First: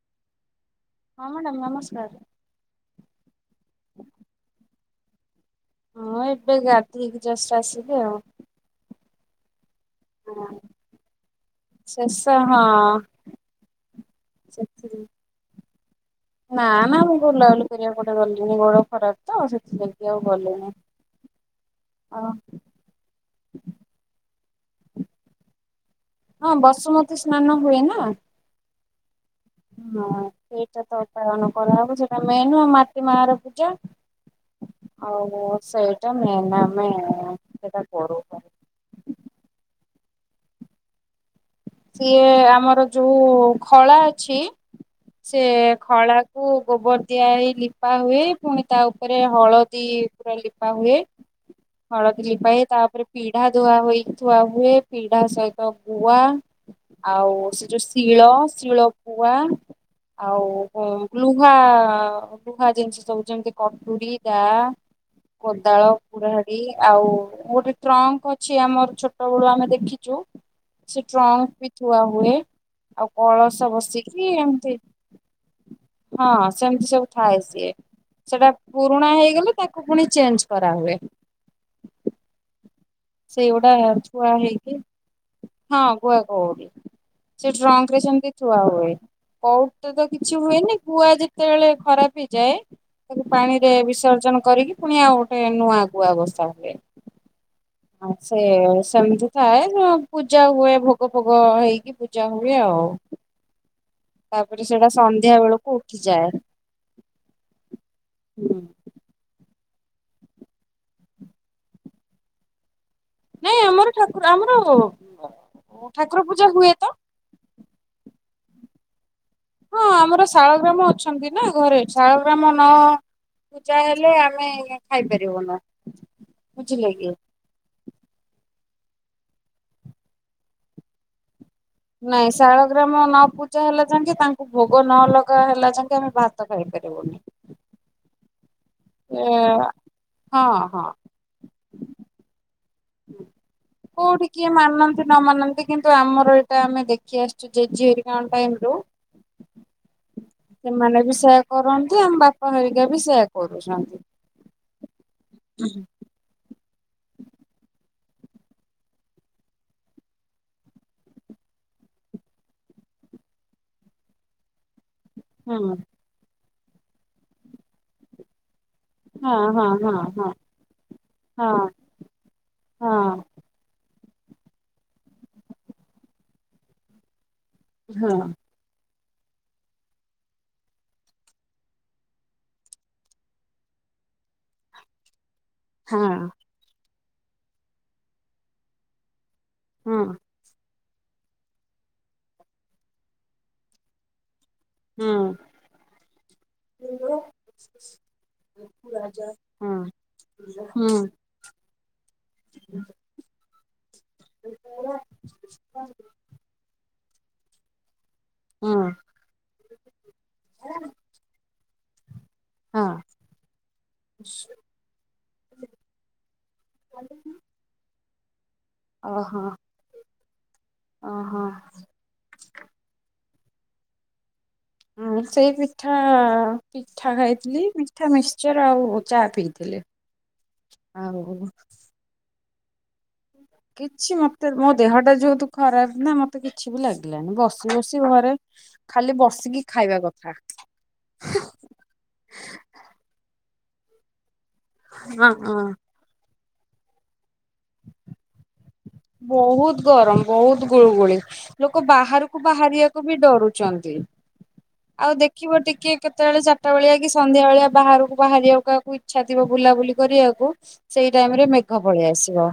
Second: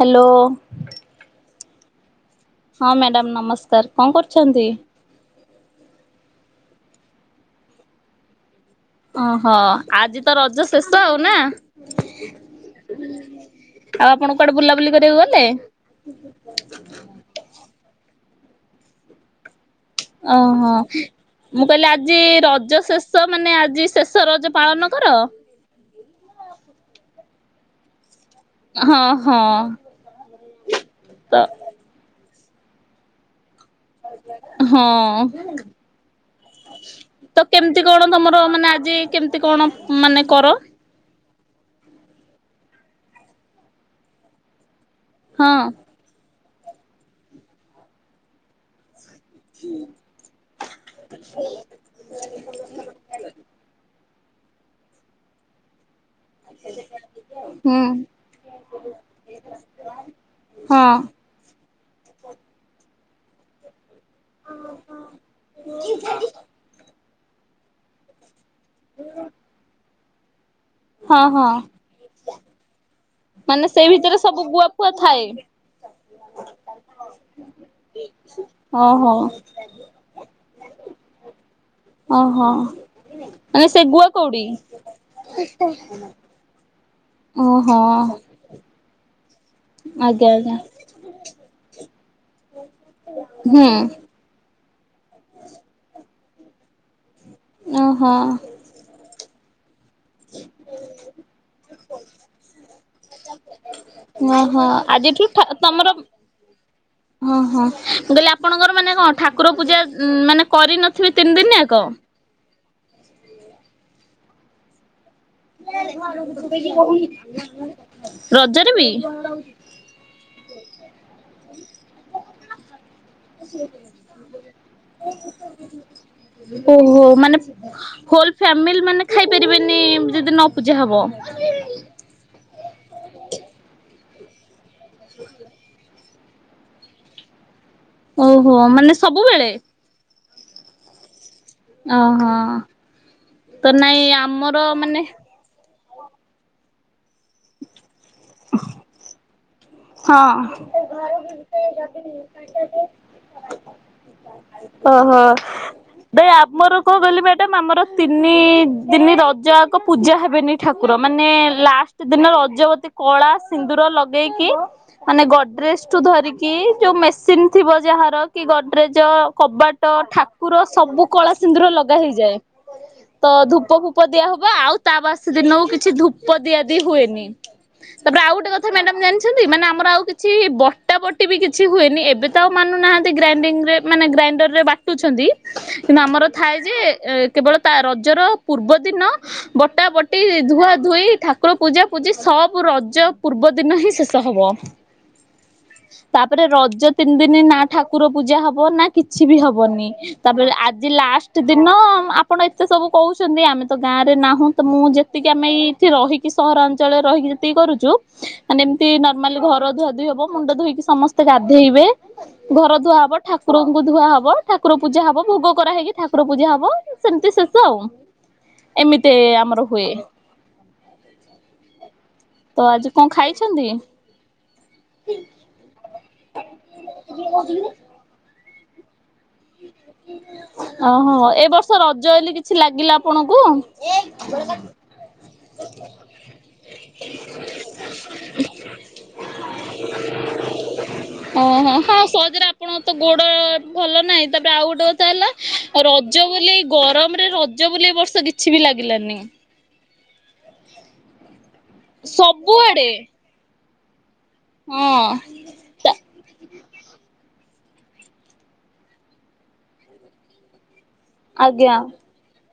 Hello. ହଁ madam ନମସ୍କାର। ହଁ ମ୍ୟାଡ଼ାମ୍ ନମସ୍କାର, କଣ କରୁଛନ୍ତି? ହଁ ଏବେ ଗାଧେଇକି ଜଷ୍ଟ ଆସିଲି ଆଉ। ଓହୋଃ ଆଜି ତ ହଁ ରଜ ଶେଷ ଆଉ ନା? ଶେଷ ହଁ ଆଉ ଆପଣ କୁଆଡେ ବୁଲାବୁଲି କରିବାକୁ ଗଲେ? ନା-ନା ମୁଁ ବୁଲାବୁଲି କରିବାକୁ କୁଆଡେ ଗଲୁନି ଗୋଡ ଖରାପ୍ ତ, ସେଥିଲାଗି। ଆଉ ଗଲିନି। ଓହୋଃ, ମୁଁ କହିଲି ଓ ଆଜି ରଜ ଶେଷ୍ ଷ, ମାନେ ଆଜି ଶେଷ ରଜ ପାଳନ କର? ହଁ ବସୁମତୀ ସ୍ନାନ ହୁଏ ନା। ହଁ ହଁ ହଁ-ଅ-ଅ ସେଇଟା ତ ପାଳନ କରାହବ ସେଟା ମେନ୍ ଆଉ ମାଟି ମାଆର ପୂଜା। ଆଜ୍ଞା। ଆଉ ହଁ-ଅ-ଅ, ସେଇଟା ମେନ୍ ଆମେ ତ ସେଇଟା କେମିତି କଣ କରୁ। ତମର ମାନେ ଆଜି କେମିତି କଣ ମାନେ କର? ସିଏ-ଏ ଆମର ଯୋଉ ଖଳା ଅଛି, ସେ ହଁ ଖଳାକୁ ଗୋବର ଦିଆ ହେଇ ଲିପା ହୁଏ। ପୁଣି ତା ତାପରେ ହଳଦୀ ପୁରା ଲିପା ହୁଏ। ହଳଦୀ ଲିପାହୁଏ, ତାପରେ ପିଢା ଧୁଆ ହୋଇ ଥୁଆ ହୁଏ, ପିଢା ସହିତ ଗୁଆ ହେଲେ ଆଉ ସେ ଯୋଉ ଶିଳ, ଶିଳପୁଆ ଆଉ ଉଁ ହଁ ଲୁହା-ଆ-ଆ-ଆ, ଲୁହା ଜିନିଷ ସବୁ ଯେମିତି କଟୁୁରି ଦାଆ, କୋଦାଳ, କୁରାଢି ଆଉ ଗୋଟେ ଟ୍ରଙ୍କ୍ ଅଛି ଆମର ଛୋଟ ବେଳୁ ଆମେ ଦେଖିଚୁ ସେ ହଁ ହଁ ଟ୍ରଙ୍କ୍ ବି ଥୁଆ ହୁଏ। ଆଉ ମାନେ କଳସ ସେଇ ଭିତରେ ବସିକି, ସବୁ ଗୁଆ ଏମିତି ଫୁଆ ଥାଏ ହଁ ସେମିତି ସବୁ ଥାଏ ସିଏ। ସେଟା ପୁରୁଣା ଓହୋ ହେଇଗଲେ ତାକୁ ପୁଣି ଚେଞ୍ଜ୍ କରାହୁୁଏ। ଓହୋଃ, ମାନେ ସେଇଗୁଡା ସେ ଗୁଆ ଥୁଆ କଉଡି ହେଇକି ହଁ ଗୁଆ କଉଡି, ସେ ଟ୍ରଙ୍କ୍ ରେ ଓହୋ ସେମିତି ଥୁଆ ହୁଏ। କଉଡିଟା ତ ଆଜ୍ଞା କିଛି ଆଜ୍ଞା ହୁଏନି। ଗୁଆ ଯେତେବେଳେ ଖରାପ ହେଇଯାଏ ତାକୁ ହୁଁ ପାଣିରେ ବିସର୍ଜନ କରିକି ପୁଣି ଆଉ ଗୋଟେ ନୂଆଁ ଗୁଆ ବସା ହୁଏ। ଓହୋ ଆଁ ସେ ସେମିତି ଥାଏ। ସେ ପୂଜା ହୁଏ ଭୋଗ ଫୋଗ ହେଇକି ପୂଜା ହୁଏ ଆଉ। ହଁ ତାପରେ ହଁ ସେଇଟା ଆଜିଠୁ ସନ୍ଧ୍ୟା ଠା ବେଳକୁ ତମର ଉଠିଯାଏ ହଁ-ହଁ, ମୁଁ କହିଲି ହୁଁ ଆପଣଙ୍କର ମାନେ କଣ? ଠାକୁର ପୂଜା ମାନେ କରି ନଥିବେ ତିନି ଦିନି ୟାକ। ନାଇଁ ଆମର ଠାକୁର ଆମର ଠାକୁର ପୂଜା ହୁଏ ତ ରଜରେ ବି ହଁ ଆମର ଶାଳଗ୍ରାମ ଅଛନ୍ତି ନା ଘରେ ଶାଳଗ୍ରାମ ନ ପୂଜା ହେଲେ ଆମେ ଖାଇପାରିବୁନୁ। ବୁଝିଲେ କି ଓହୋଃ, ମା ହୋଲ୍ ଫ୍ୟାମିଲି ମାନେ ଖାଇପାରିବେନି ଯଦି ନ ପୂଜା ହବ? ନାଇଁ ଶାଳଗ୍ରାମ ନ ପୂଜା ହେଲା ଯାଙ୍କେ ତାଙ୍କୁ ଭୋଗ ନ ଲଗା ହେଲା ଯାଙ୍କେ ଆମେ ଭାତ୍ ଭାତ ଖାଇ ପାରିବୁନି। ଓହୋଃ ମାନେ ଏ ସବୁବେଳେ ହଁ-ହଁ ଅଂ ହ। କୋଠି କିଏ ମାନେ ମାନନ୍ତି ନ ମାନନ୍ତି କିନ୍ତୁ ଆମର ଏଇଟା ଆମେ ଦେଖି ଆସିଛୁ ଜେଜେଏରିକାଙ୍କ ଟାଇମ ରୁ। ହଁ। ସେମାନେ ବି ସେୟା କରନ୍ତି ଆମ ବାପା ହେରିକା ବି ସେୟା କରୁଛନ୍ତି। ଓହୋ। ହୁଁ ବେ ଆମର କଣ ବେଲେ ମ୍ୟାଡମ୍ ଆମର ତିନି ଦିନ ରଜ ଆକ ପୂଜା ହେବେନି। ଠାକୁର ମାନେ ଲାଷ୍ଟ ଦିନ ରଜବତୀ କଳା ସିନ୍ଦୁର ଲଗେଇକି ମାନେ ଗଢ଼ରେଜ୍‌ ହଁ ଠୁ ଧରିକି ଯୋଉ ମେସିନ୍‌ ଥିବ ଯାହାର କି ଗଡ୍ରେଜ, ହଁ କବାଟ, ହଁ ହଁ ଠାକୁର ସବୁ କଳା ହଁ ସିନ୍ଦୁର ଲଗା ହେଇଯାଏ। ତ ହଁ ଧୂପ, ଫୂ ଧୂପ ଦିଆ ହବ ଆଉ ତା ବାସି ଦିନକୁ କିଛି ଧୂପ ଦିଆ ଦି ହୁଏନି। ହଁ ତାପରେ ଆଉ ଗୋଟେ କଥା ଥା ମ୍ୟାଡମ୍ ଜାଣିଛନ୍ତି ମାନେ ଆମ୍ ଆମର ଆଉ କିଛି ବଟା ବଟି ବି କିଛି ହୁଏନି। ଏବେ ତ ଆଉ ମାନୁନାହାନ୍ତି ଗ୍ରାଇଣ୍ଡିଙ୍ଗ ରେ ମାନେ ଗ୍ରାଇଣ୍ଡର ରେ ବା ଟୁ ଛନ୍ତି। କିନ୍ତୁ ଆମର ହଁ। ଥାଏ ଯେ କେବଳ ତା ରଜର ପୂର୍ବ ଦିନ ବଟା ହୁଁ ବଟି ଧୁଆ ଧୋଇ ଠାକୁର ପୂଜା ପୂଜି ସବୁ ରଜ ପୂର୍ବ ଦିନ ହିଁ ଶେଷ ହବ। ହୁଁ। ତାପରେ ରଜ ତିନି ହୁଁ ଦିନି ନା ଠାକୁର ପୂଜା ହବ ନା କିଛି ବି ହବନି। ତାପରେ ହୁଁ। ଆଜି ଲାଷ୍ଟ୍ ଦିନ ଆପଣ ଏତେ ସବୁ କହୁଛନ୍ତି, ଆମେ ତ ଗାଁ ରେ ନାହୁଁ ତ ମୁଁ ଯେତ୍ ତିିକେ ଆମେ ଏଇଠି ରହିକି କି ସହରାଞ୍ଚଳରେ ରହିକି ଯେତିକି କରୁଛୁ। ମାନେ ହୁଁ ଏମତି ନର୍ମାଲ ଘର ଧଆ ଧୁଇ ହବ ମୁଣ୍ଡ ଧୋଇକି ସମ୍ ସମସ୍ତେ ଗାଧେଇବେ ଘର ହଁ ଧୁଆ ହବ ଠାକୁରଙ୍କୁ ଧୁଆ ହବ ଠାକ୍ କୁର ପୂଜା ହବ ଭୋଗ କରା ହେଇକି ଠାକୁର ପୂଜା ହବ ସେମିତି ଶେଷ ଆଉ। ଏମିତି ଆମର ହୁଏ। ଅ ହଁ। ତ ଆଜି କଣ ଖାଇଛନ୍ତି? ହଁ ସେଇ ପିଠା ପିଠା ଖାଇଥିଲି, ମିଠା ମିକ୍ସଚର ଆଉ ଚା ପିଇଥିଲି। ଅ ଆଉ ହଁ ଏ ବର୍ଷ ରଜ ଏଲି କିଛି ଲାଗିଲା ଆପଣଙ୍କୁ? କିଛି ମତେ ମୋ ଦେହ ଟା ଯେହେତୁ ଖରାପ ନା ମତେ କିଛି ବି ଲାଗିଲାନି ବସି ବସି ଘରେ ଖାଲି ବସିକି ଖାଇବା କଥା। ହଁ। ହଁ ହଁ ସହଜ ରେ ଆପ୍ ଆପଣଙ୍କ ତ ଗୋଡ଼ ଭଲ ନାହିଁ ତାପରେ ଆଉ ଗୋଟେ କଥା ହେଲା ହଁ ହଁ। ରଜ ବୋଲେ ଏଇ ଗରମରେ ରଜ ବୋଲେ ଏ ବର୍ଷ କିଛି ବି ଲାଗିଲାନି? ବହୁତ ଗରମ ବହୁତ ଗୁଳୁଗୁଳି ଲୋକ ବାହାରକୁ ସବୁଆଡେ ବାହାରିବାକୁ ବି ଡରୁଛନ୍ତି। ହଁ ଆଉ ଦେଖ ଦେଖିବ ଟିକେ କେତେବେଳେ ଚାରଟା ବେଳିଆ କି ସନ୍ଧ୍ୟା ବେଳିଆ ବାହାରକୁ ବାହାରିବାକୁ କାହାକୁ ଇଚ୍ଛା ଥିବ ବୁଲାବୁଲି କରି ଆକୁ କୁ ସେଇ ଟାଇମ ରେ ଆଜ୍ଞା। ମେଘ ପଳେଇ ଆସିବ।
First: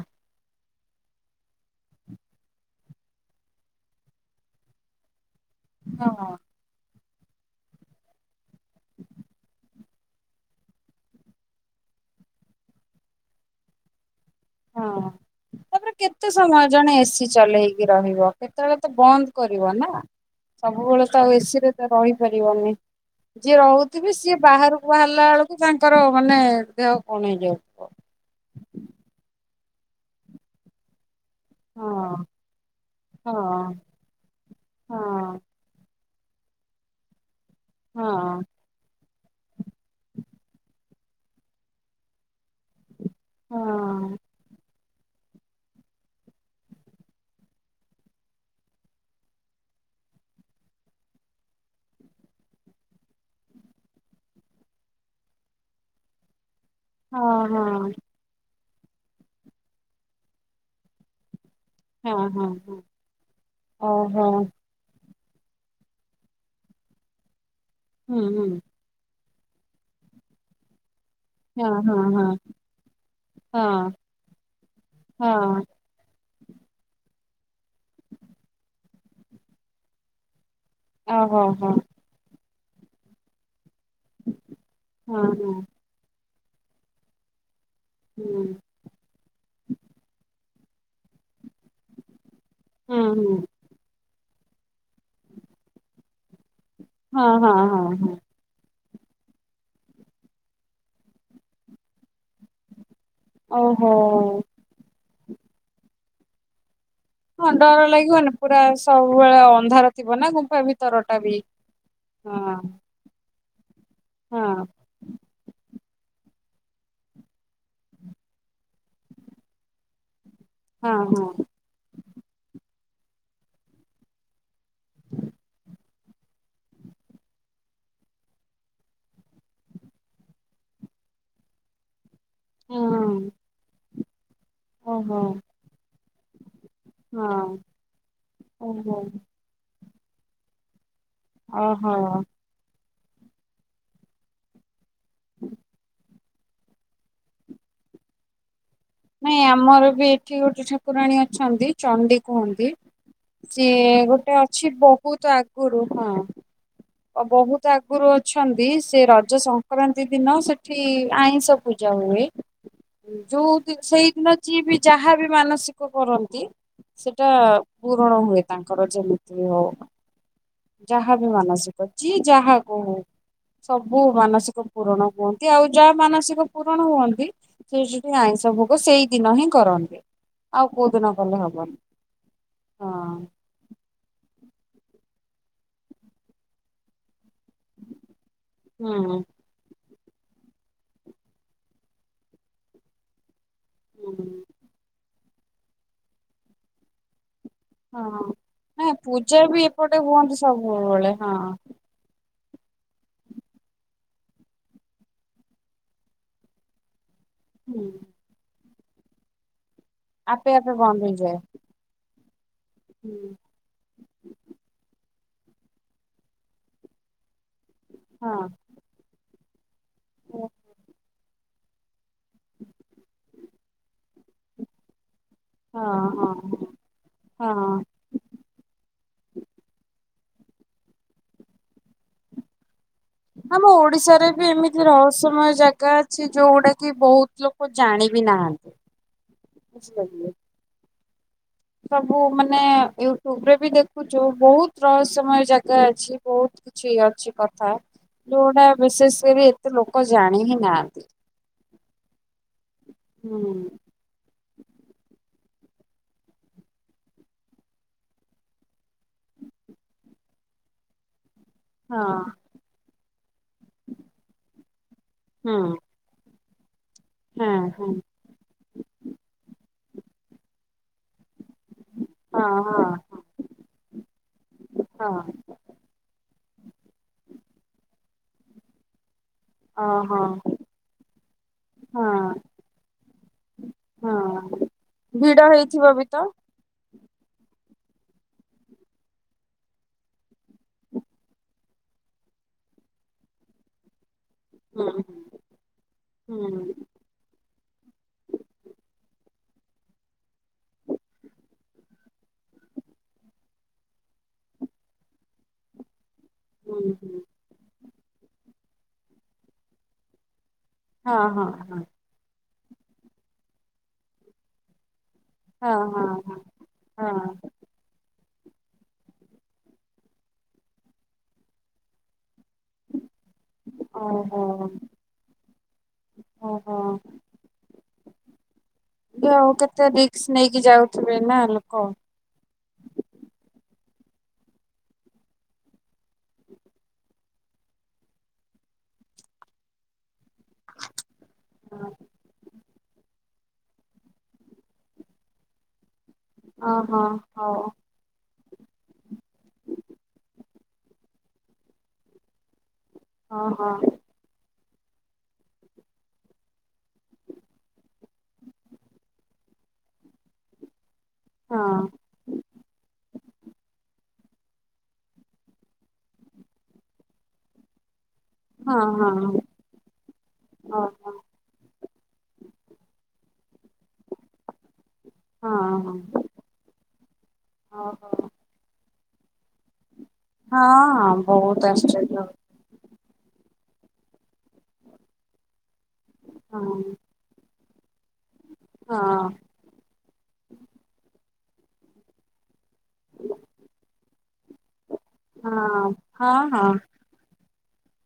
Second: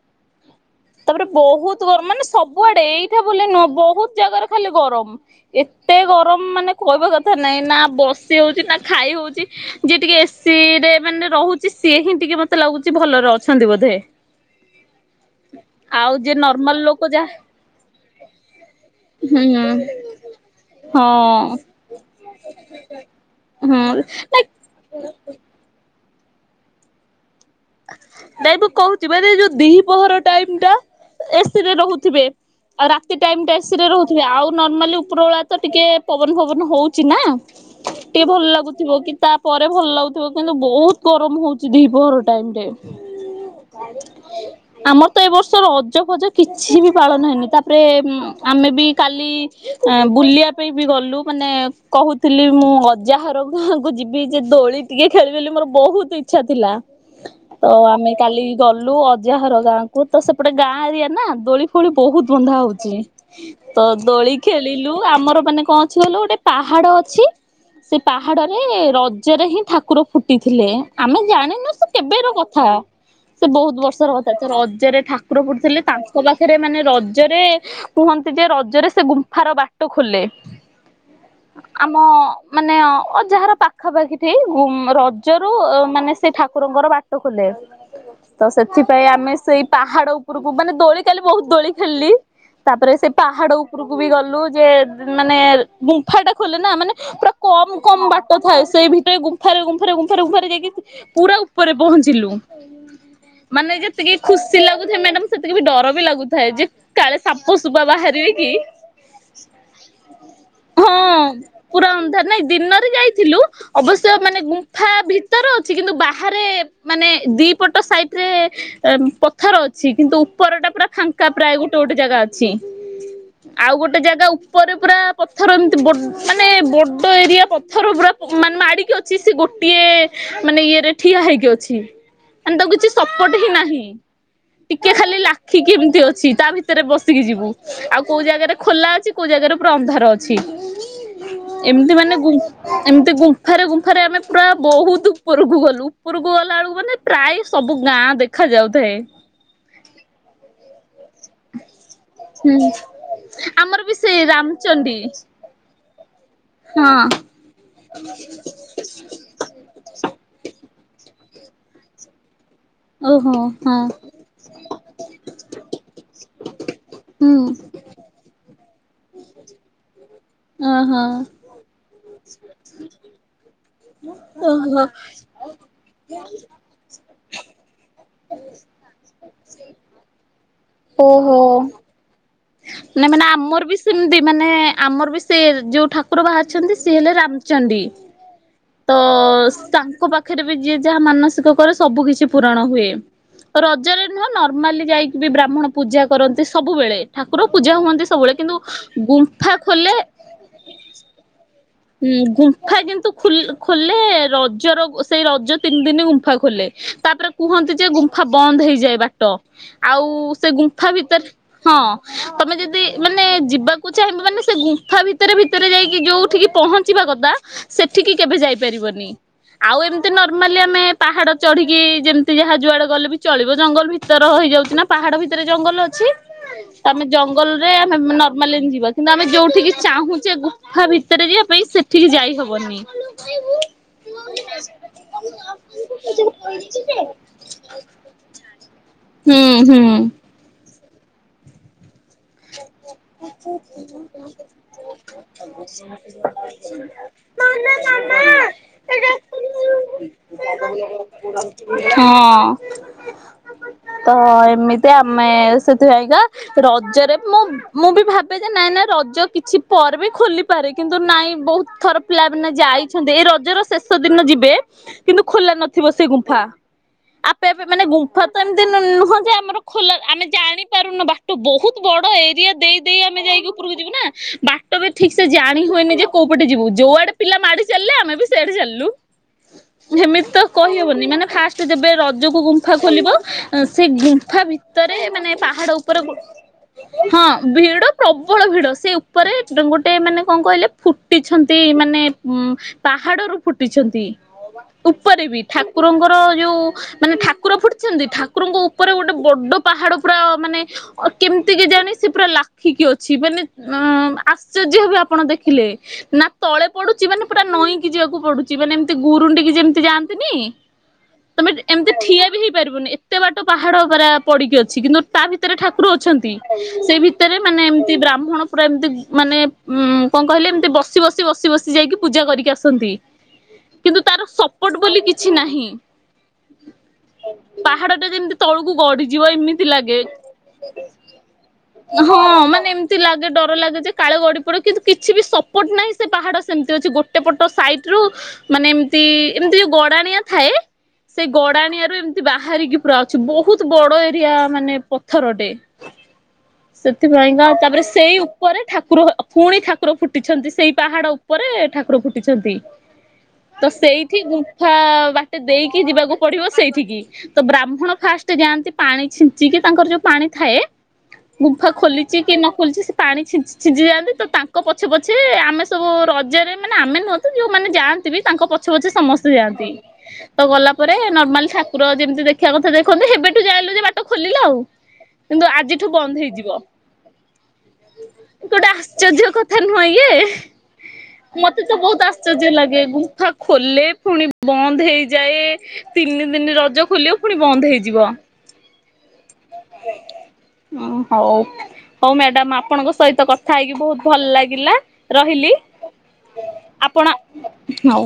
ତାପରେ ବହୁତ ଗରମ ମାନେ ସବୁଆଡେ ଏଇଠା ବୁ ନୁହଁ ବହୁତ ଜାଗାରେ ଖାଲି ଗରମ। ଏତେ ହଁ ଗରମ ମାନେ କହିବା କଥା ନହିଁ ନା ବସି ହଉଛି ନା ଖାଇ ହଉଛି ଯିଏ ଟିକେ ଏସିି ରେ ମାନେ ରହୁଛି ସିଏ ହିଁ ଟିକେ ମତେ ଲାଗୁଛି ଭଲରେ ଅଛନ୍ତି ବୋଧେ? ହଁ। ତାପରେ ଆଉ କେତେ ଯିଏ ସମୟ ନର୍ମାଲ ଜଣେ ଲୋକ ଏସିି ଯାହା ଚଲେଇକି ରହିବ? କେତେବେଳେ ତ ବନ୍ଦ ହୁଁ କରିବ ନା? ସବୁବେଳେ ତ ଆଉ ହଁ। ଏସିି ରେ ତ ରହିପାରିବନି? ଯିଏ ହୁଁ ନାଇଁ ରହୁଥିବେ ସିଏ ବାହାରକୁ ବାହାରିଲା ବେଳକୁ ତାଙ୍କର ମାନେ ଦେହ କଣ ହେଇଯାଉଥିବ। ନାଇଁ ମୁଁ କହୁଚି ମାନେ ଏ ଯୋଉ ଦିହିପହର ଟାଇମ୍ ଟା ଏସ୍ ରହୁଥିବେ ହଁ ଆଉ ରାତି ଟାଇମ୍ ଟା ହଁ ଏସି ରେ ରହୁଥିବେ ଆଉ ନର୍ମାଲି ହଁ ଉପର ବେଳା ତ ଟିକେ ପବନ ପବନ ହଉଚି ନା। ହଁ ଟିକେ ଭଲ ଲାଗୁଥିବ। କି ତା ପରେ ଭଲ ଲାଗୁଥିବ। କିନ୍ତୁ ବହୁତ୍ ଗରମ ହଉଚି ଦି ପହର ଟାଇମ୍ ରେ। ହଁ। [unintelligible] ଆମର ତ ଏ ବର୍ଷର ରଜ ଫଜ କିଛି ବି ପାଳନ ହେଇନି। ତାପରେ ଆମେ ବି କାଲି ଆ ବୁଲିବା ପାଇଁ ବି ଗଲୁ। ମାନେ କହୁଥିଲି ମୁଁ ଅଜା ଘର ଗାଁକୁ ଯିବି ଯେ ଦୋଳି ଟିକେ ଖେଳିବି ବୋଲି ମୋର ବହୁତ ଇଚ୍ଛା ଥିଲା। ହଁ ତ ହଁ ଆମେ କାଲି ଗଲୁ ଅଜା ଘର ଗାଁ କୁ ତ ସେପଟେ ଗାଁ ଏରିଆ ନା ଦୋଳି ପୁଣି ହଁ ବହୁତ୍ ହଁ ବନ୍ଧା ହଁ ହଉଚି। ତ ଓହୋ ଦୋଳି ଖେ ଲିଲୁ ଆମର ମାନେ କଣ ଅଛି କହିଲୁ, ଗୋଟେ ପାହାଡ ଅଛି, ସେ ହୁଁ ହୁଁ ପାହାଡରେ ରେ ର ରଜ ରେ ହିଁ ଠାକୁର ଫୁଟିଥିଲେ। ଆମେ ଜାଣିନୁ ହଁ ହଁ କେବେ ର କଥା ସେ ବହୁତ ହଁ ବର୍ଷର କଥା। ତ ରଜରେ ଠାକୁର ହଁ ଫୁଟିଥିଲେ ତାଙ୍କ ପାଖରେ ମାନେ ରଜରେ କୁହନ୍ତି ଯେ ରଜରେ ସେ ଗୁମ୍ଫାର ବାଟ ଖୋଲେ। ଓହୋ ହଁ ଆମ ମାନେ ଅଜା ଘର ପାଖାପାଖି ଠେଇ ଗୁ ହଁ ରଜରୁ ହଁ ମାନେ ସେ ଠାକୁରଙ୍କର ବାଟ ଖୋଲେ। ତ ସେ ସେଥିପାଇଁ ଆମେ ସେଇ ପାହାଡ ଉପରକୁ ମାନେ ଦୋଳି କାଲି ବହୁତ୍ ଦୋଳି ଖେଳିଲି। ତାପରେ ସେ ହଁ ପାହାଡ ଉପରକୁ ବି ଗଲୁ। ଯେ ମାନେ ଗୁ ଗୁମ୍ଫା ଟା ଖୋଲେ ନା ମାନେ ହଁ ପୁରା ହଁ କମ୍ କମ୍ ବା ହଁ ବାଟ ଥାଏ। ସେଇ ଭିତରେ ଗୁମ୍ଫାରେ ଗୁମ୍ଫାରେ ଗୁମ୍ଫାରେ ଗୁମ୍ଫାରେ ଯାଇକି ପୁରା ଉପରେ ପହଞ୍ଚିଲୁ। ମାନେ ଯେତିକି ଓହୋ ଖୁସି ଲାଗୁଥାଏ ମ୍ୟାଡାମ୍ ସେତିକି ବି ଡର ବି ଲାଗୁଥାଏ। ଯେ କାଳେ ହଁ ସାପ ସୁପା ଡର ଲାଗିବନି ବାହାରିବେ କି ପୁରା ସବୁବେଳେ ଅନ୍ଧାର ଥିବ ନା ଗୁମ୍ଫା ହଁ ଭିତର ଟା ବି। ପୁରା ଅନ୍ଧାର ହଁ ନାଇଁ ଦିନରେ ଯାଇଥିଲୁ। ଅବଶ୍ୟ ମାନେ ହଁ ଗୁମ୍ଫା ଭିତରେ ଅଛି। କିନ୍ତୁ ବା ବାହାରେ ମାନେ ଦି ପଟ ସାଇଟ୍ ରେ ପଥର ଅଛି। କିନ୍ତୁ ଉପରଟା ପୁରା ହଁ ଫାଙ୍କା ପ୍ରାୟ ଗୋଟେ ଗୋଟେ ଜାଗା ଅଛି। ଆଉ ଗୋଟେ ଜାଗା ଉପରେ ପୁରା ପଥର ଏମତି ବଡ୍ ମାନେ ବଡ ଏରିଆ ପଥର ପୁରା ମାନେ ମାଡିକି ଅଛି ସେ ଗୋଟିଏ ମାନେ ଇଏରେ। ଠିଆ ହେଇକି ଅଛି। ମାନେ ତାକୁ ହଁ କିଛି ହଁ ସପୋର୍ଟ ହିଁ ନାହିଁ। ଟିକେ ଖାଲି ଓହୋ ଲା ଖିକି ଏମତି ଅଛି। ତା ଭିତରେ ବସିକି ଯିବୁ। ହଁ। ଆଉ କୋଉ ଜାଗାରେ ଖୋଲା ଓହୋ ଅଛି କୋଉ ଜାଗାରେ ପୁରା ଅନ୍ଧାର ଅଛି। ଓହୋ ଏମିତି ମାନେ ଗୁ ଏମତି ଗୁମ୍ଫାରେ ଗୁମ୍ଫାରେ ଆମେ ପୁରା ବହୁତ୍ ଉପରକୁ ଗଲୁ। ଉପରକୁ ଗଲା ବେଳକୁ ମାନେ ପ୍ରାୟ ସବୁ ଗାଁ ଦେଖା ଯାଉଥାଏ। ନାଇଁ ଆମର ବି ଏଠି ଗୋଟେ ଠା ଠାକୁରାଣୀ ଅଛନ୍ତି ଚଣ୍ଡି କୁହନ୍ତି। ହୁଁ ଆମର ସିଏ ବି ସେଇ ଗୋଟେ ଅଛି ରାମଚଣ୍ଡୀ ବହୁତ୍ ଆଗ ଆଗୁରୁ ହଁ। ବହୁତ୍ ଆଗରୁ ଅଛନ୍ ନ୍ତି। ସେ ରଜ ସଂକ୍ରାନ୍ତି ଦିନ ସେଠି ଆଇଁଷ ପୂଜା ହୁଏ। ଓହୋ ଯୋଉ ଦି ହଁ ସେଇଦିନ ଯିଏ ବି ଯାହା ବି ମାନସିକ କରନ୍ତି ସେଟା ହୁଁ ପୂରଣ ହୁଏ ତାଙ୍କର ଯେମିତି ବି ହଉ। ଓହୋ ଯାହା ବି ମାନସିକ, ଯିଏ ଯାହା କହୁ। ସବୁ ମାନସିକ ଓହୋ। ପୂରଣ ହୁଅନ୍ତି। ଆଉ ଯାହା ମାନସିକ ପୂରଣ ହୁଅନ୍ତି, ସେ ସେଠି ଆ ଭୋଗ ସେଇ ଦିନ ହିଁ କରନ୍ତି। ଆଉ କୋଉ ଦିନ ଓହୋ। କଲେ ହବନି ହଁ ନ ମାନେ ଆମର ବି ସେମିତି ମାନେ ଆମର ବି ସେ ଯୋଉ ଠାକୁର ବାହାରିଛନ୍ତି ସିଏ ହେଲେ ରାମ ଚଣ୍ଡି ତ ହୁଁ ତାଙ୍କ ପାଖ ହେଟ୍ଟା ବି ଯିଏ ଯାହା ମାନସିକ କରେ ସବୁ କିିଛି ପୂରଣ ହୁଏ ରଜରେ ହୁଁ ନୁହଁ ନର୍ମାଲି ଯାଇକି ବି ବ୍ରାହ୍ମଣ ପୂଜା କରନ୍ତି ସବୁବେଳେ ଠାକୁର ପୂଜା ହୁଅନ୍ତି ହଁ ସବୁବେଳେ ନାଇଁ କିନ୍ତୁ ପୂଜା ଗୁମ୍ଫା ବି ଖୋଲେ ଏପଟେ ହୁଅନ୍ତି ସବୁବେଳେ ହଁ। ହଁ ଗୁମ୍ଫା କିନ୍ତୁ ଖୋ ଖୋଲେ ରଜର ସେଇ ରଜ ତିନି ଦିନ ଗୁମ୍ଫା ଖୋଲେ ତାପରେ କୁହନ୍ତି ହୁଁ ଯେ ଗୁମ୍ଫା ବନ୍ଦ ହେଇଯାଏ ବାଟ। ଆଉ ଆପେ ସେ ଆପେ ଗୁମ୍ଫା ବନ୍ଦ ଭିତରେ ହେଇଯାଏ ହଁ ତମେ ଯଦି ମାନେ ଯିବାକୁ କୁ ଚାହିଁବ ମାନେ ସେ ଗୁମ୍ଫା ଭିତରେ ଭିତରେ ଯାଇକି ଯୋଉଠିକି ପହଞ୍ଚିବା କଥା ସେଠିକି କେବେ ହଁ ଯାଇପାରିବନି ଆଉ ଏମିତି ହଁ ନର୍ମାଲି ଆମେ ପାହାଡ ଚଢିକି ଯେମିତି ଯାହା ଯୁଆଡେ ଗଲେ ବି ଚଳିବ ଜଙ୍ଗଲ ଭିତର ହେଇଯାଉଚିନା ପାହାଡ ଭିତରେ ଜଙ୍ଗଲ ଅଛି ହଁ ତ ଆମେ ହଁ ଜଙ୍ଗଲରେ ଆମେ ମାଲେନି ଯିବା କିନ୍ତୁ ଆମେ ଯୋଉଠିକି ଚାହୁଁଛେ ଗୁଫା ଭିତରେ ଯିବା ପାଇଁ ସେଠିକି ଯାଇହବନି। ଆମ ଓଡିଶାରେ ବି ଏମିତି ରହସ୍ୟମୟ ଜାଗା ଅଛି ଯୋଉଗୁଡା କି ବହୁତ ଲୋକ ଜାଣ ବିି ନାହାନ୍ତି। ହ [unintelligible] ଇସ୍ ବଦଲେ। ସବୁ ମାନେ ୟୁଟ୍ୟୁବ ରେ ବି ଦେଖୁଛୁ ବହୁତ ରହସ୍ୟମୟ ଜାଗା ଅଛି ବହୁତ କିଛି ଅଛି କଥା ଯୋଉଟା ବିଶେଷ କରି ଏତେ ଲୋକ ଜାଣି ହିଁ ନାହାନ୍ତି। ହଁ। ହୁଁ। ତ ଏମିତି ଆମେ ସେଥିପାଇଁକା ରଜରେ ମୁଁ ମୁଁ ବି ଭାବେ ଯେ ନାଇଁ ନାଇଁ ରଜ କିଛି ପରେ ବି ଖୋଲିପାରେ କିନ୍ତୁ ନାଇଁ ବହୁତ ଥର ହଁ ପିଲା ମାନେ ଯାଇଛନ୍ତି ଏଇ ରଜର ଶେଷ ଦିନ ଯିବେ କିନ୍ତୁ ଖୋଲା ହୁଁ ନଥିବ ସେ ଗୁମ୍ଫା। ଆପେ ହଁ ଆପେ ମାନେ ହଁ ଗୁ ସେମିତି ନୁହଁ ଯେ ଆମର ଖୋଲା ଆମେ ଜାଣିପାରୁନୁ ବାଟ ବହୁତ ବଡ ଏରିଆ ଦେଇ ଦେଇେଇ ଆମେ ଯାଇକି ଉପରକୁ ଯିବୁ ନା ବାଟ ବି ହଁ ହଁ ଠିକ ସେ ହଁ ଯା ପାଣି ହୁଏନି ଯେ କୋଉ ପଟେ ଯିବୁ ଯଉ ଆଡ଼େପିଲା ମାଡ଼ି ଚାଲିଲେ ଆମେ ବି ସେଆଡେ ଚାଲିଲୁ। ଓହୋ ସେମିତି ତ କହିବନି ମାନେ ଫାଷ୍ଟ ଯେବେ ହଁ ରଜକୁ ଗୁମ୍ଫା ଖୋଲିବ ସେ ଗୁମ୍ଫା ହଁ ଭିତରେ ମାନେ ଭିଡ ପାହାଡ ହେଇଥିବ ବି ଉପରେ ତ ହଁ ଭିଡ ପ୍ରବଳ ଭିଡ ସେ ଉପରେ ଗୋଟେ ମାନେ କଣ କହିଲେ ଫୁଟିଛନ୍ତି ମାନେ ଉ ପାହାଡରୁୁ ଫୁଟିଛନ୍ତି। ହୁଁ ଉପରେ ବି ଠାକୁରଙ୍କର ହୁଁ ଯୋଉ ମାନେ ଠାକୁର ଫୁଟ ଛନ୍ତି ଠାକୁରଙ୍କ ଉପରେ ଗୋଟେ ବଡ ପାହାଡ ପୁରା ମାନେ କେମିତି କି ଜାଣି ସେ ପୁରା ଲାଖିକି ଅଛି ମାନେ ଅ ଆଶ୍ଚର୍ଯ୍ୟ ବି ଆପଣ ଦେଖିଲେ ନା ତଳେ ହୁଁ ପଡୁଛି ହୁଁ ମାନେ ପୁରା ନଈଁକି ଯିବାକୁ ପଡୁଛି ମାନେ ଏମିତି ଗୁରୁଣ୍ଡିକି ଯେମିତି ଯାଆନ୍ତିନି ହଁ ହଁ ତମେ ଏମିତି ଠିଆ ବି ହେଇପାରିବୁନି ଏତେ ବାଟ ପାହାଡ ପରା ପଡିକି ଅଛି କିନ୍ତୁ ତା ଭିତରେ ହଁ ଠାକୁର ହଁ ଅଛନ୍ତି ହଁ ସେ ହଁ ହଁ ଭିତରେ ମାନେ ଏମିତି ବ୍ରାହ୍ମଣ ପୁରା ଏମିତି ମାନେ ଉ କଣ କହିଲେ ଏମତି ବସି ବସି ବସି ବସି ଯାଇକି ପୂଜା କରିକି ଆସନ୍ତି। କିନ୍ତୁ ତାର ଓହୋ ସପୋର୍ଟ ବୋଲି କିଛି ନାହିଁ। ଓହୋ। ପାହାଡ ଟା ଯେମିତି ତଳକୁ ଗଢଯିବ ଆଉ ଏମିତି କେତେ ଲାଗେ ରିକ୍ସ ନେଇକି ଯାଉଥିବେ ନା ଲୋକ ହଁ ମାନେ ଲାଗେ ଡର ଲାଗେ ଯେ କାଳ ଗଡ଼ି ପଡ଼ କିନ୍ତୁ କିଛି ବି ସପୋର୍ଟ ନାହିଁ ସେ ପାହାଡ଼ ସେମିତି ଅଛି ଗୋଟେ ପଟ ସାଇଟ ରୁ ମାନେ ଏମତି ଏମତି ଗଡାଣିଆ ଥାଏ ସେ ଗଡାଣିଆରୁ ଏମତି ବାହାରିକି ପୁରା ଅଛି ବହୁତ ବଡ ଏରିଆ ମାନେ ପଥରଟେ ଓହୋ ସେଥିପାଇଁ ପାଇଁ ହଉ ପା ତାପରେ ସି ସେଇ ଉପରେ ଠାକୁର ଅ ପୁଣି ଠାକୁର ଫୁଟିଛନ୍ତି ସେଇ ପାହାଡ ଉପରେ ଠାକୁର ଫୁଟିଛନ୍ତି। ତ ଓହୋ ସେଇଠି ଗୁମ୍ଫା ବାଟେ ଦେଇକି ଯିବାକୁ ପଡିବ ସେଇଠିକି। ତ ବ୍ରାହ୍ମଣ ଫାଷ୍ଟ ଯାଆନ୍ତି ପାଣି ଛିଞ୍ଚିକି ତାଙ୍କର ଯୋଉ ପାଣି ଥାଏ ହଁ ଗୁମ୍ଫା ଖୋଲିଛି କି ନ ଖୋଲିଛି ସେ ପାଣି ଛିଞ୍ଚି ଛିଞ୍ଚି ଯାଆନ୍ତି ତ ତାଙ୍କ ପଛେ ପଛେ ଆମେ ସବୁ ରଜରେ ମାନେ ଆମେ ନୁହଁନ୍ତୁ ଯୋଉମାନେ ଯାଆ ବି ତାଙ୍କ ପଛ ହଁ ପଛେ ହଁ ସମସ୍ତେ ଯାଆନ୍ତି ତ ଗଲା ପରେ ଓହୋ ନମାର୍ଲ ଠା ତ ଯେମିତି ଦେଖିବା କଥା ଦେଖନ୍ତି ହେବେଠୁ ଯାଇଲୁ ଯେ ବାଟ ଖୋଲିଲା ଆଉ କିନ୍ତୁ ହଁ ଆଜିଠୁ ହଁ ବନ୍ଦ ହେଇ ଯିବ ଓହୋ। ଗୋଟେ ଆଶ୍ଚର୍ଯ୍ୟ କଥା ନୁହଁ ଇଏ। ହଁ ହଁ ମତେ ବହୁତ ତ ବହୁତ୍ ଆଶ୍ଚର୍ଯ୍ୟ ଲାଗେ ଗୁମ୍ଫା ଖୋଲେ ପୁଣି ବନ୍ଦ ହେଇଯାଏ ତିନି ଦିନ ହଁ ରଜ ଖୋଲିବ ପୁଣି ବନ୍ଦ ହେଇଯିବ। ହଁ। ହଁ ହଉ ହଉ ମ୍ୟାଡାମ ଆପଣଙ୍କସ ସହିତ କଥା ହେଇକି ବହୁତ ଭଲ ଲାଗିଲା ରହିଲି ହଁ ହଁ ହଁ। ଆପଣ ହଉ।